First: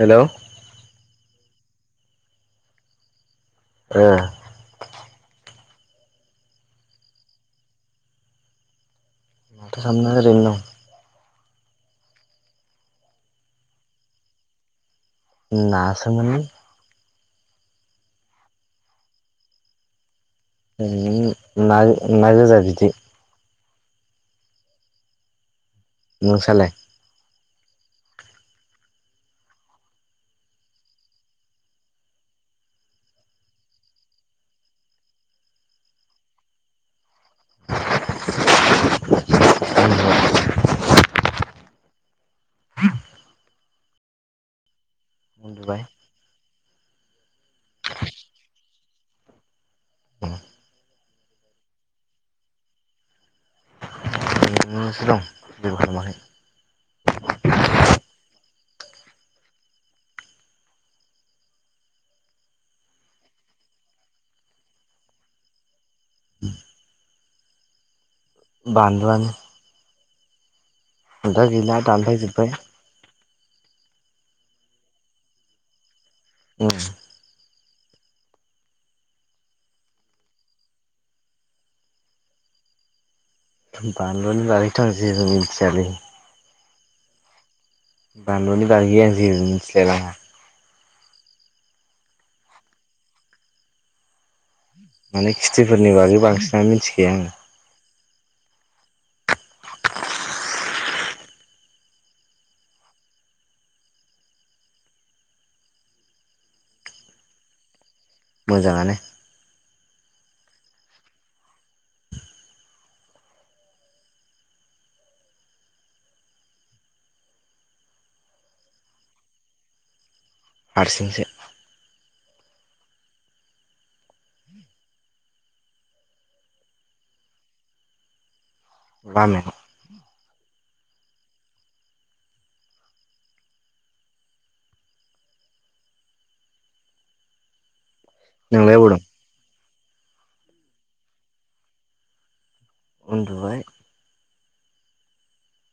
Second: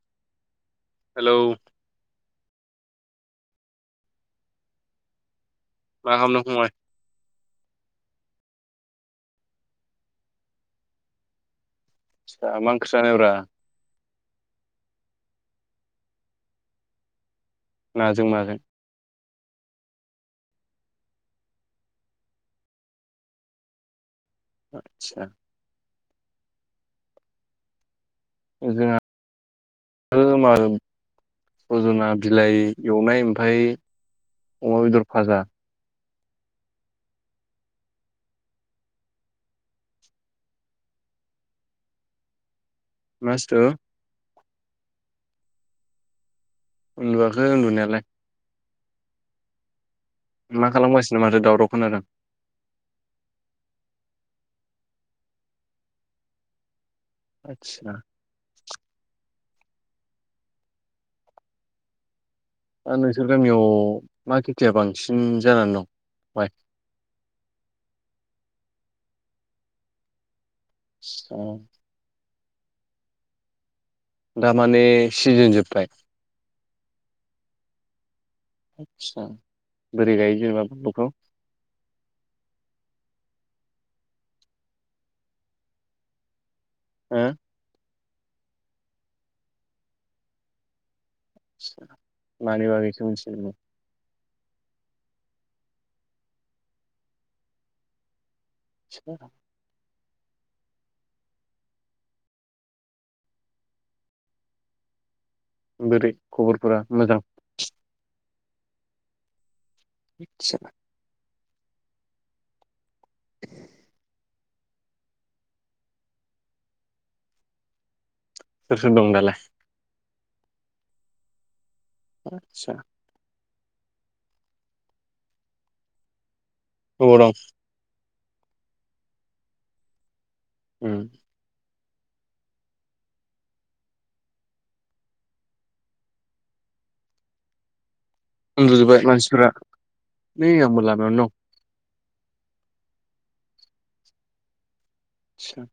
Hello, hello, ओ मा खालामदों फंबाय माथो खामनो ओरैनो दं। मा ओंख्रि जानायब्रा ना सोमोन नाजों माजों ओं ना ना गोजा बिदै। आतसा नोंसा लाय। जोंहा [unintelligible] सजना बिलाइ एवनाय ओमफफ्राय अमा बेदर फाजा। [unintelligible] मासतु उन्दुबाय उन्दुवाखै उन्दुनायालाय। मा खालामगासिनो माथो दावराव खोनादों। उन्दुबाय नोंसो दं जेबो खालामाखै आतसा ओ नोंसोर गामियाव मा खेथिया बांसिन जानानै दं माइ [inaudible] बानलु आनो। ओमफाय गैला दानफायजोब्बाय। दामाने सिजोन जोबबाय। उम आतसा बोरै गायो जेनेबा बमलुखौ? बानलुनि बागै आंथ जेबो मिथियालै। हो बानलुनि बागै आं जेबो मिथिलाइ लांआ। आदसा मानि बागैथो मिथिओ नोंलाय। माने खिथिफोरनि बागै बांसिनानो मिथिखाया आङो ‌ सो [inaudible] बोरै खबरफोरा मोजां। मोजाङ आनो‌ [unintelligible] [unintelligible] सोर सोर दं दालाय? हारसिं सो। आतसा ओबाव दं? बामने उम नोंलाय अबाव दं उन्दुजोब्बाय मानसिफोरा नै आंबो लामायावनो दं। उन्दुबाय। सा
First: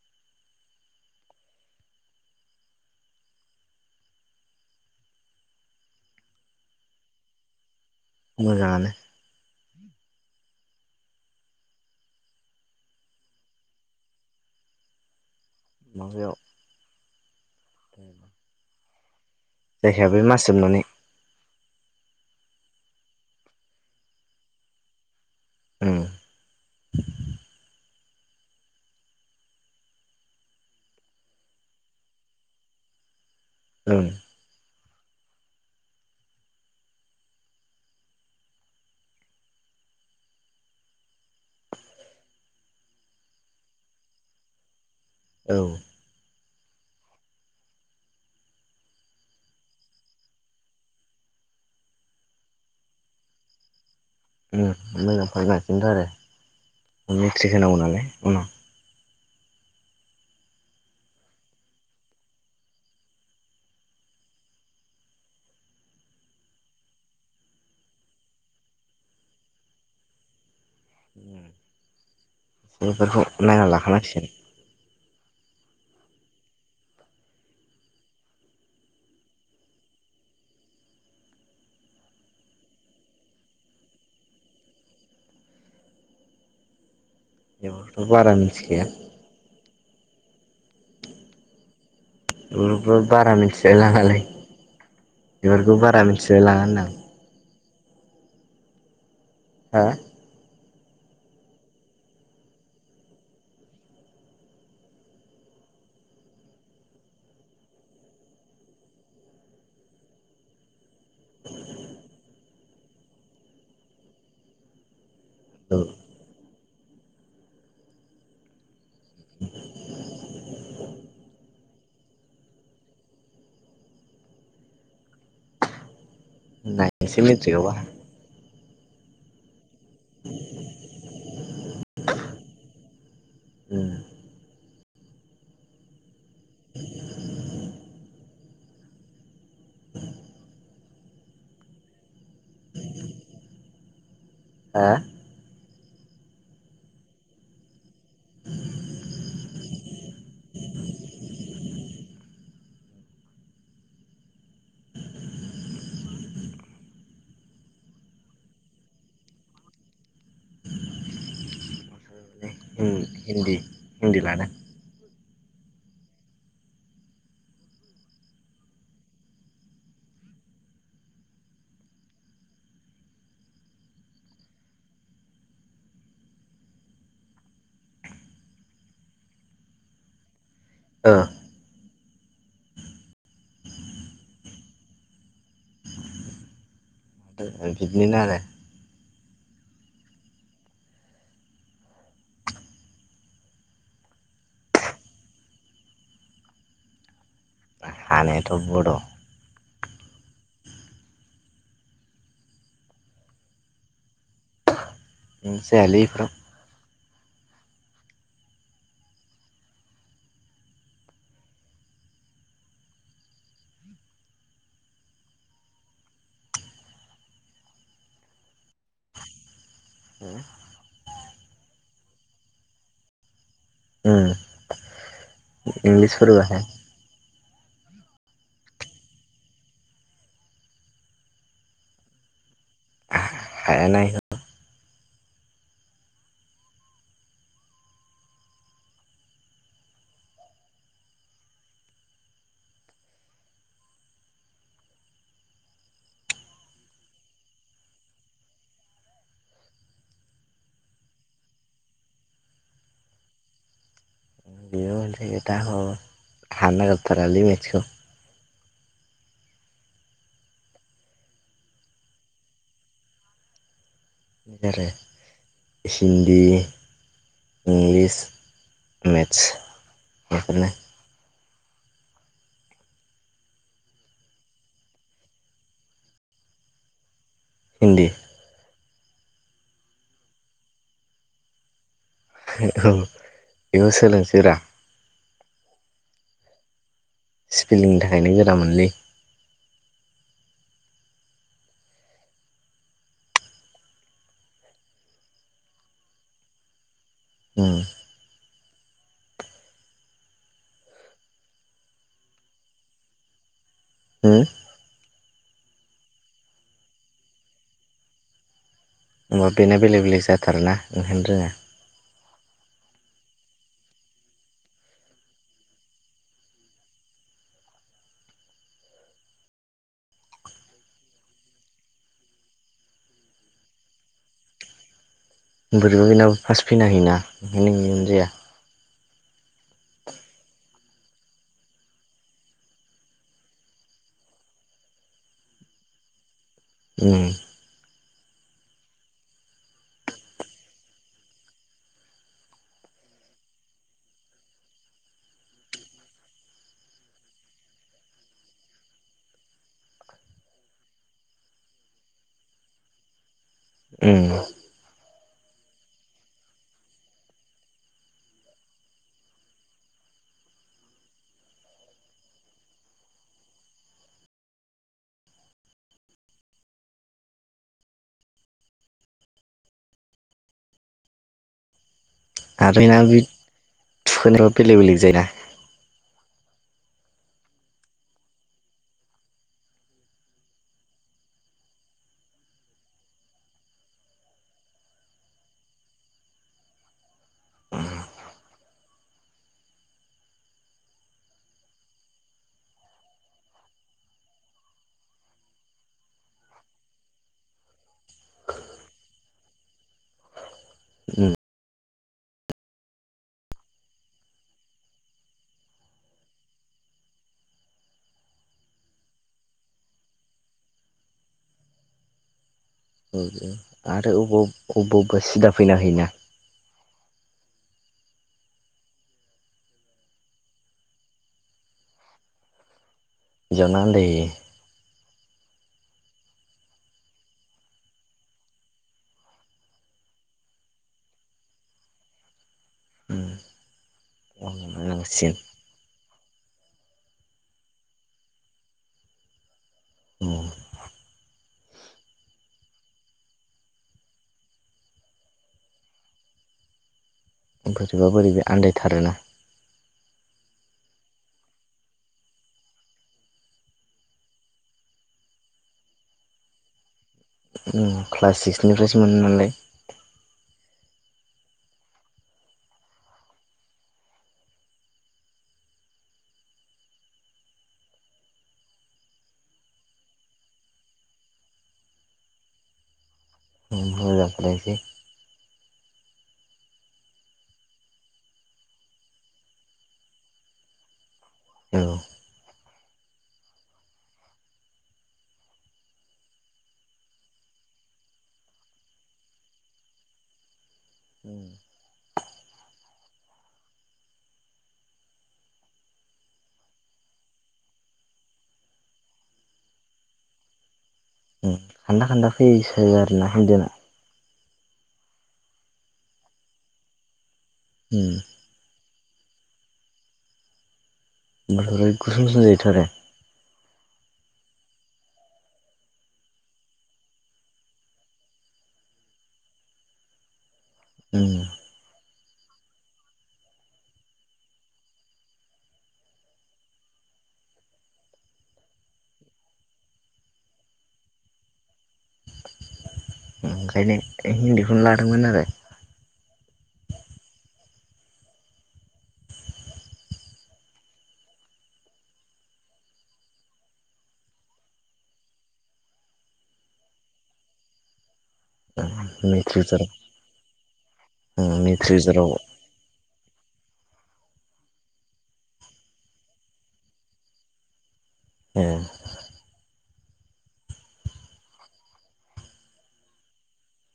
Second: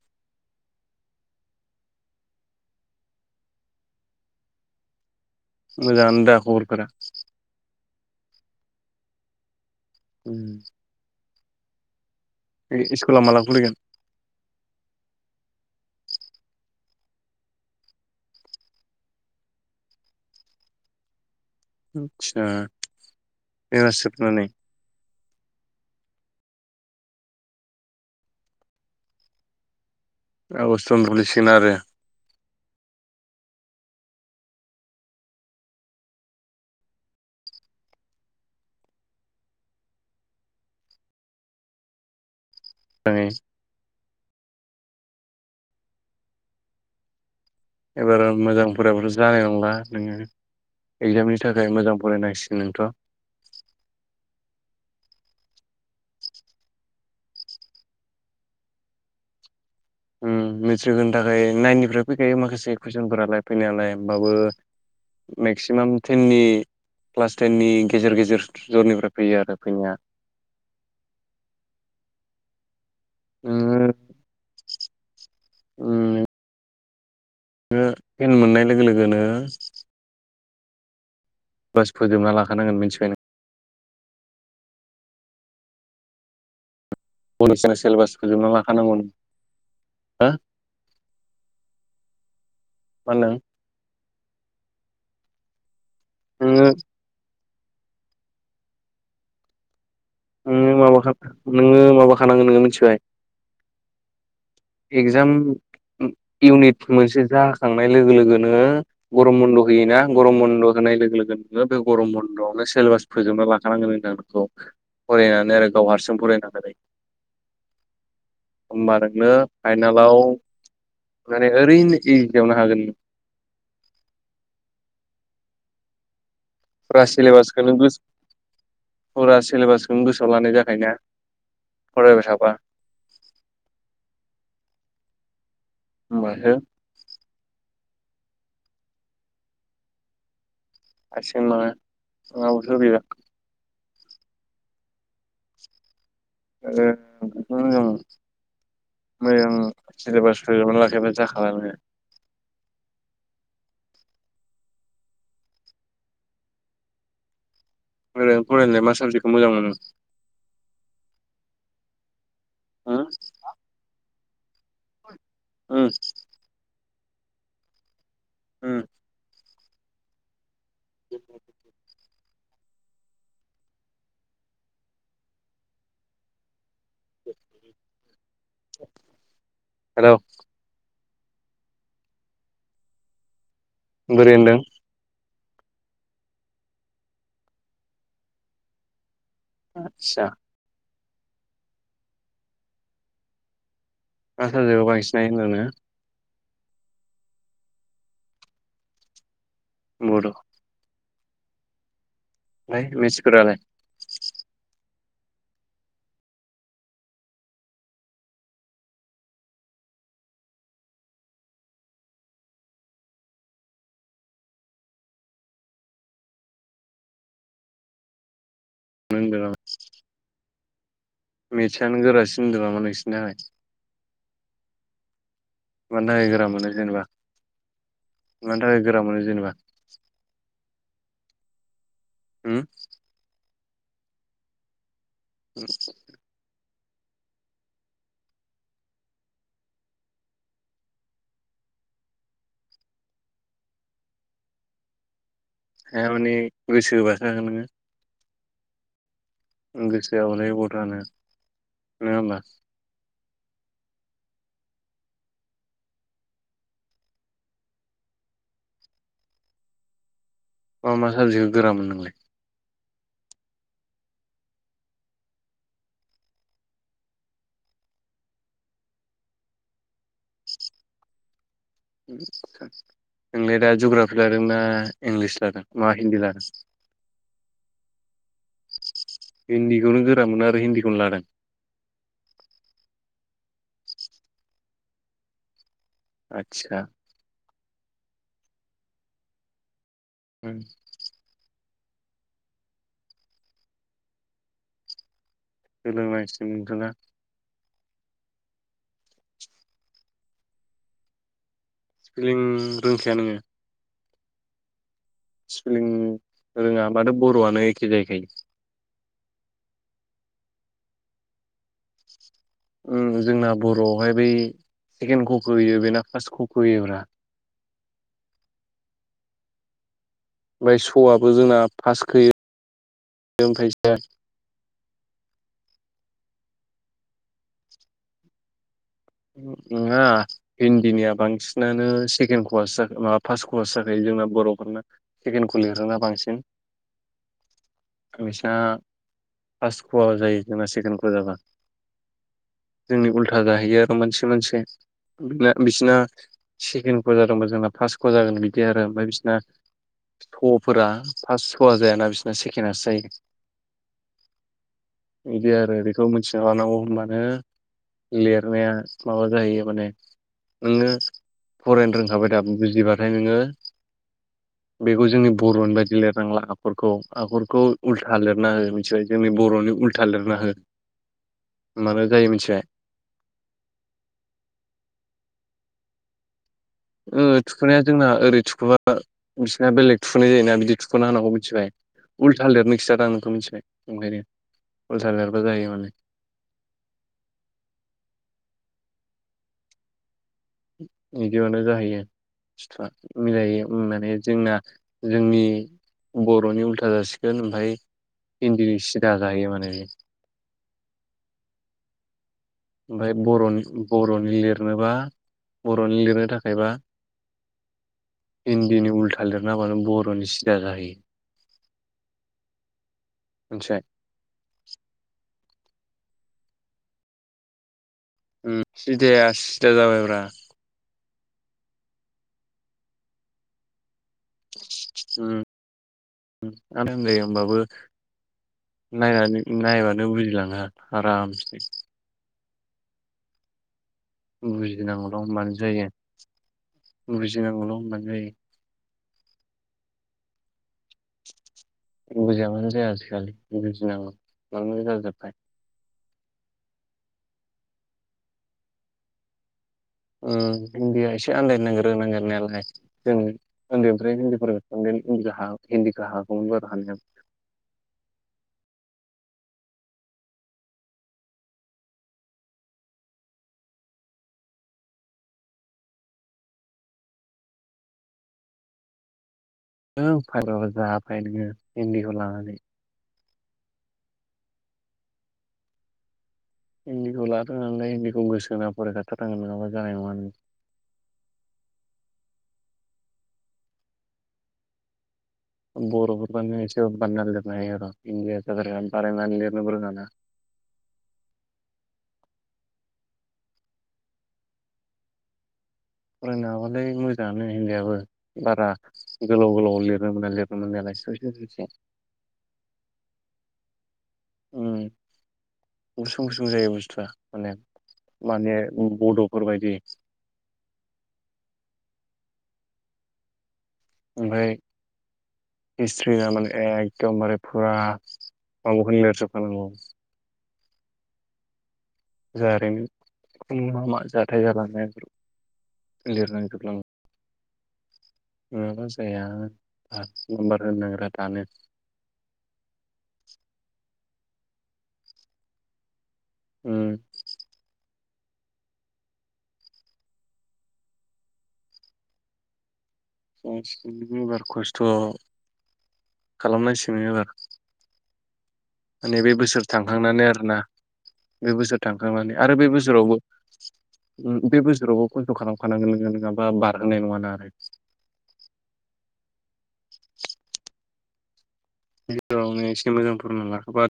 मोजां दा खरफोरा। मोजाङानो। उम ओय स्कुला माला खुलिगोन? माबायाव। जायखाया बे मास जोब ननानै। आदसा बे मास जोबनानै। औ आगष्टनिखुलि सिगोन आरो। ओम जोंनि औ एबार मोजांफोराबोथ' जानाय नंला नोङो। एगजामनि थाखाय मोजां फरायनांसिग नोंथ'। ओम। मोजां फरायनांसिगोनथ' आरो आरो मेट्रिक होनांगौ नालाय उनाव। ओम। मेट्रिक होनो थाखाय नाइन निफ्राय फैखायो माखासे कुइसनफोरालाय फैनायालाय होमबाबो मेक्सिमाम टेननि क्लास टेननि गेजेर गेजेर जरनिफ्राय फैयो आरो फैनाया। [inaudible] बेफोरखौ नायना नोङो लाखानांसिगोन। उम। नों टेन मोननाय लोगो लोगोनो बास फोजोबना लाखानांगोन मिथिबाय नों। [unintelligible] बेफोरखौथ' सेलेबासखौ बारा फोजोबना मा मिथिखाया खालामनांगौ हा। बेफोरखौ बारा मिथिलाय लाङालै बेफोरखौ बारा आं मिथिलाय लाङा नोङो होनदों। हा? नोङो माबाखाना नोङो माबाखानांगोन नोङो मिथिबाय। एक्जाम इउनिट मोनसे जाखांनाय लोगो लोगोनो गरम बन्द' होयोना गरम बन्द' होनाय लोगो लोगो लोगो नोङो बे गरम बन्द'आवनो सिलेबास फोजोबना लाखानांगोन होनदों आं नोंखौ। फरायनानै आरो औ गाव हारसिं फरायना। होनबा नोङो फाइनालाव माने ओरैनो एजिआवनो हागोन। फुरा नायनोसै सेलेबासखौ मेट्रिकआवबा नों गोस फुरा सेलेबास नों गोसोआव लानाय जाखायोना फरायबाय थाबा। उम होमबासो [inaudible] [unintelligible] हा? [unintelligible] मोजां सेलेबास फोजोबना लाखायाबा जाखाला नों। मोजाङै फरायनोलाय मा साबजेक्टखौ मोजां मोनो? हो उम हिन्दि हिन्दि लादों। उम। उम। [inaudible] [inaudible] हेलौ। ओ। बोरै मोनदों? बिदिनो आरो। आतसा। मा साबजेकाव बांसिन हायो होनदों नोङो? हानायाथ' बड'। बड'। मेटसफोरालाय? जायालै बिफोराव। [unintelligible] उम। मेतसायानो गोरासिन होनदों नामा नोंसिनि थाखाय। मानो थाखाय इंलिसफोरबो गोरा मोनो जेनेबा? मानि थाखाय गोरा मोनो जेनेबा? उम हायाना एखौ उम हाया माने गोसो होबोसो हागोन नोङो। ओ गोसोहोआबालाय बहाथो हानो नङा होमबा। बि माने दा ह हानोनागिरथारालै मथसखौ। मा मा साबजेक्टखौ गोरामोनो नोंलाय? आरो हिन्दि इंलिस, मेथस बेफोरनो [unintelligible] उम आदसा नोंलाय दा जुग्राफि लादों ना इंलिस लादों ना हिन्दी लादों? हिन्दि हिन्दिखौनो गोरा मोनो आरो हिन्दीखौनो लादों? औ बेखौ सोलोंसैब्रा आदसा सोलोंनो थाखायनो गोरा मोनलै उम सोलोंनायसै नोंथाङा उम फिलिं रोंखाया नोङो। हो स्पेलिं रोङा माथो बर'आनो एखे जाहैखायो। होमबाबो बेना बेलेग बेलेक जाथारोना ओंखायनो रोङा। उम जोंना बर'आवहाय बै सेकेणड खक' होयो बेना फार्स्ट कखौ' होयोब्रा। ओमफाय स'आबो जोंना फास्टखोयो। [unintelligible] बोरैबा बेनाबो फार्स्ट फैना हैयना ‌ओंखायनो इनियनो जाया नङा हिन्दिनिया बांसिनानो सेकेणड क ज माबा फार्स्ट कवास जाखायो। जोंना बर'फोरना सेकेणड कलिरोना बांसिन उम बिसना फार्स्ट ख आजायो जोंना सेकेणड ख जागोन जोंनि उल्था जाहैयो आरो मोनसे मोनसे बिना बिसिना सेकेणडखौ जादोंबा जोंना फार्स्टखौ जागोन बिदि आरो ओमफाय बिसना थ'फोरा फार्स्ट 'स जायाना बिसोरना सेकेणडआसो जायो। उम बिदि आरो बेखौ मिथिना लानांगौ होनोमबानो लिरनाया माबा जाहैयो माने नोङो फरायनो रोंखाबाय दा बुजिबाथाय नोङो। बेखौ जोंनि बर'नि बायदि लिरनांला आखरखौ आखरखौ उल्था लिरना हो मिथिबाय जोंनि बर'नि उल्था लिरना हो‌ होमबानो आरो एना बे थुखोनायाबो बेलेग बेलेग जायोना। ओ थुखोननाया जोंना ओरै थुखोबा बिसिना बेलेग थुखोननाय जायोना बिदि थुख'ना होनांगौ मिथिबाय। उल्था लिरनो खिथादों नोंखौ मिथिबाय ओंखायनो उल्था लेरबा जायो माने [inaudible] इदियावनो जाहैयो फिथा मिलायो माने जोंना जोंनि बर'नि उल्था जासिगोन ओमफाय हिन्दिनि सिदाजाहैयो माने बे उम ओमफाय बर'नि बर'नि लिरनोबा बर'नि लिरनो थाखायबा हिन्दीनि उल्था लिरना होबानो बर'नि सिदा जाहैयो। औ औ मिथिबाय आरो अबाव अबावबा अबावबा सिदा फैना होयोना। उम सिदाया सिदा जाबायब्रा। इदियावनो आनदायो। उम [unintelligible] होमबाबो नायनानै नायबानो बुजिलाङो आरामसे। उम बुजिनांगौल' नांसिगोन होनबानो जायो बुजिनांगौल' होनबानो जायो। औ मोजां बुजाया आजिखालि बुजिनांगौ [unintelligible] जाजोब्बाय। बोरैबा बोरैबा आन्दायथारोना। उम हिन्दी आ एसे आन्दायनो नागिरो नांगेरनायालाय जों उन्दैनिफ्राय हिन्दीफोरोङो हिन्दि हा हिन्दिखो हागोमोन बारु हानाया। उम क्लास सिक्सनिफ्रायसो मोनो नालाय। ओं फायदाबो जाया फाइबो हिन्दिखो लानानै। मोजां खोनायासै। हिन्दीखौ लादों नालाय हिन्दीखौ गोसो होना फराय खाथारांगोन नोङाबा जानाय नङा नों। औ। बर'खौबा नों मोनसेबाबो बानायना लिरनो हायो र' हिन्दिया जाद्राया बानायनानै लिरनोबो रोङा ना। [inaudible] उम फरायनो हाबालाय मोजाङानो हिन्दियाबो बारा गोलाव गोलाव लिरनो मोना लिरनो मोननायालाय। उम [unintelligible] खान्दा खान्दा फैयोसो आरोना हिन्दिया। उम गुसुं गुसुं जायो बुस्थुआ। माने उम माने बड'फोरबायदि। बेफोरबो गुसुं गुसुं जायोथ' आरो। ओमफ्राय हिस्ट्रिना माने एकदमबारे फुरा माबाखौनो लिरजोबखानांगौ। उम जारिमिन मा मा जाथाय जालांनाय बेफोर [unintelligible] [unintelligible] [inaudible] ओखायनो हिन्दीखौनो लादों मोन आरो। ओम। गसिबो एबार खस्थ' खालामनांसिगोन एबार माने बे बोसोर मेट्रिक थांखांनानै आरोना बे जराव बोसोर मेट्रिक जराव थांखांनानै आरो बे बोसोरावबो बे बोसोरावबो खस्थ' खालामखानांगोन नोङो नङाबा बारहोनाय नङाना आरो। ए। गेजेरावनो एसे मोजां फोरोंना लाखोबा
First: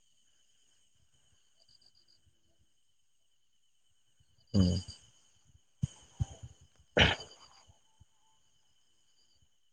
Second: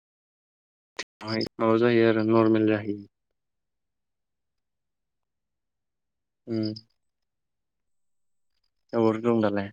माबा जायो आरो नरमेल जाहै उम। उम अबावथो दं दालाय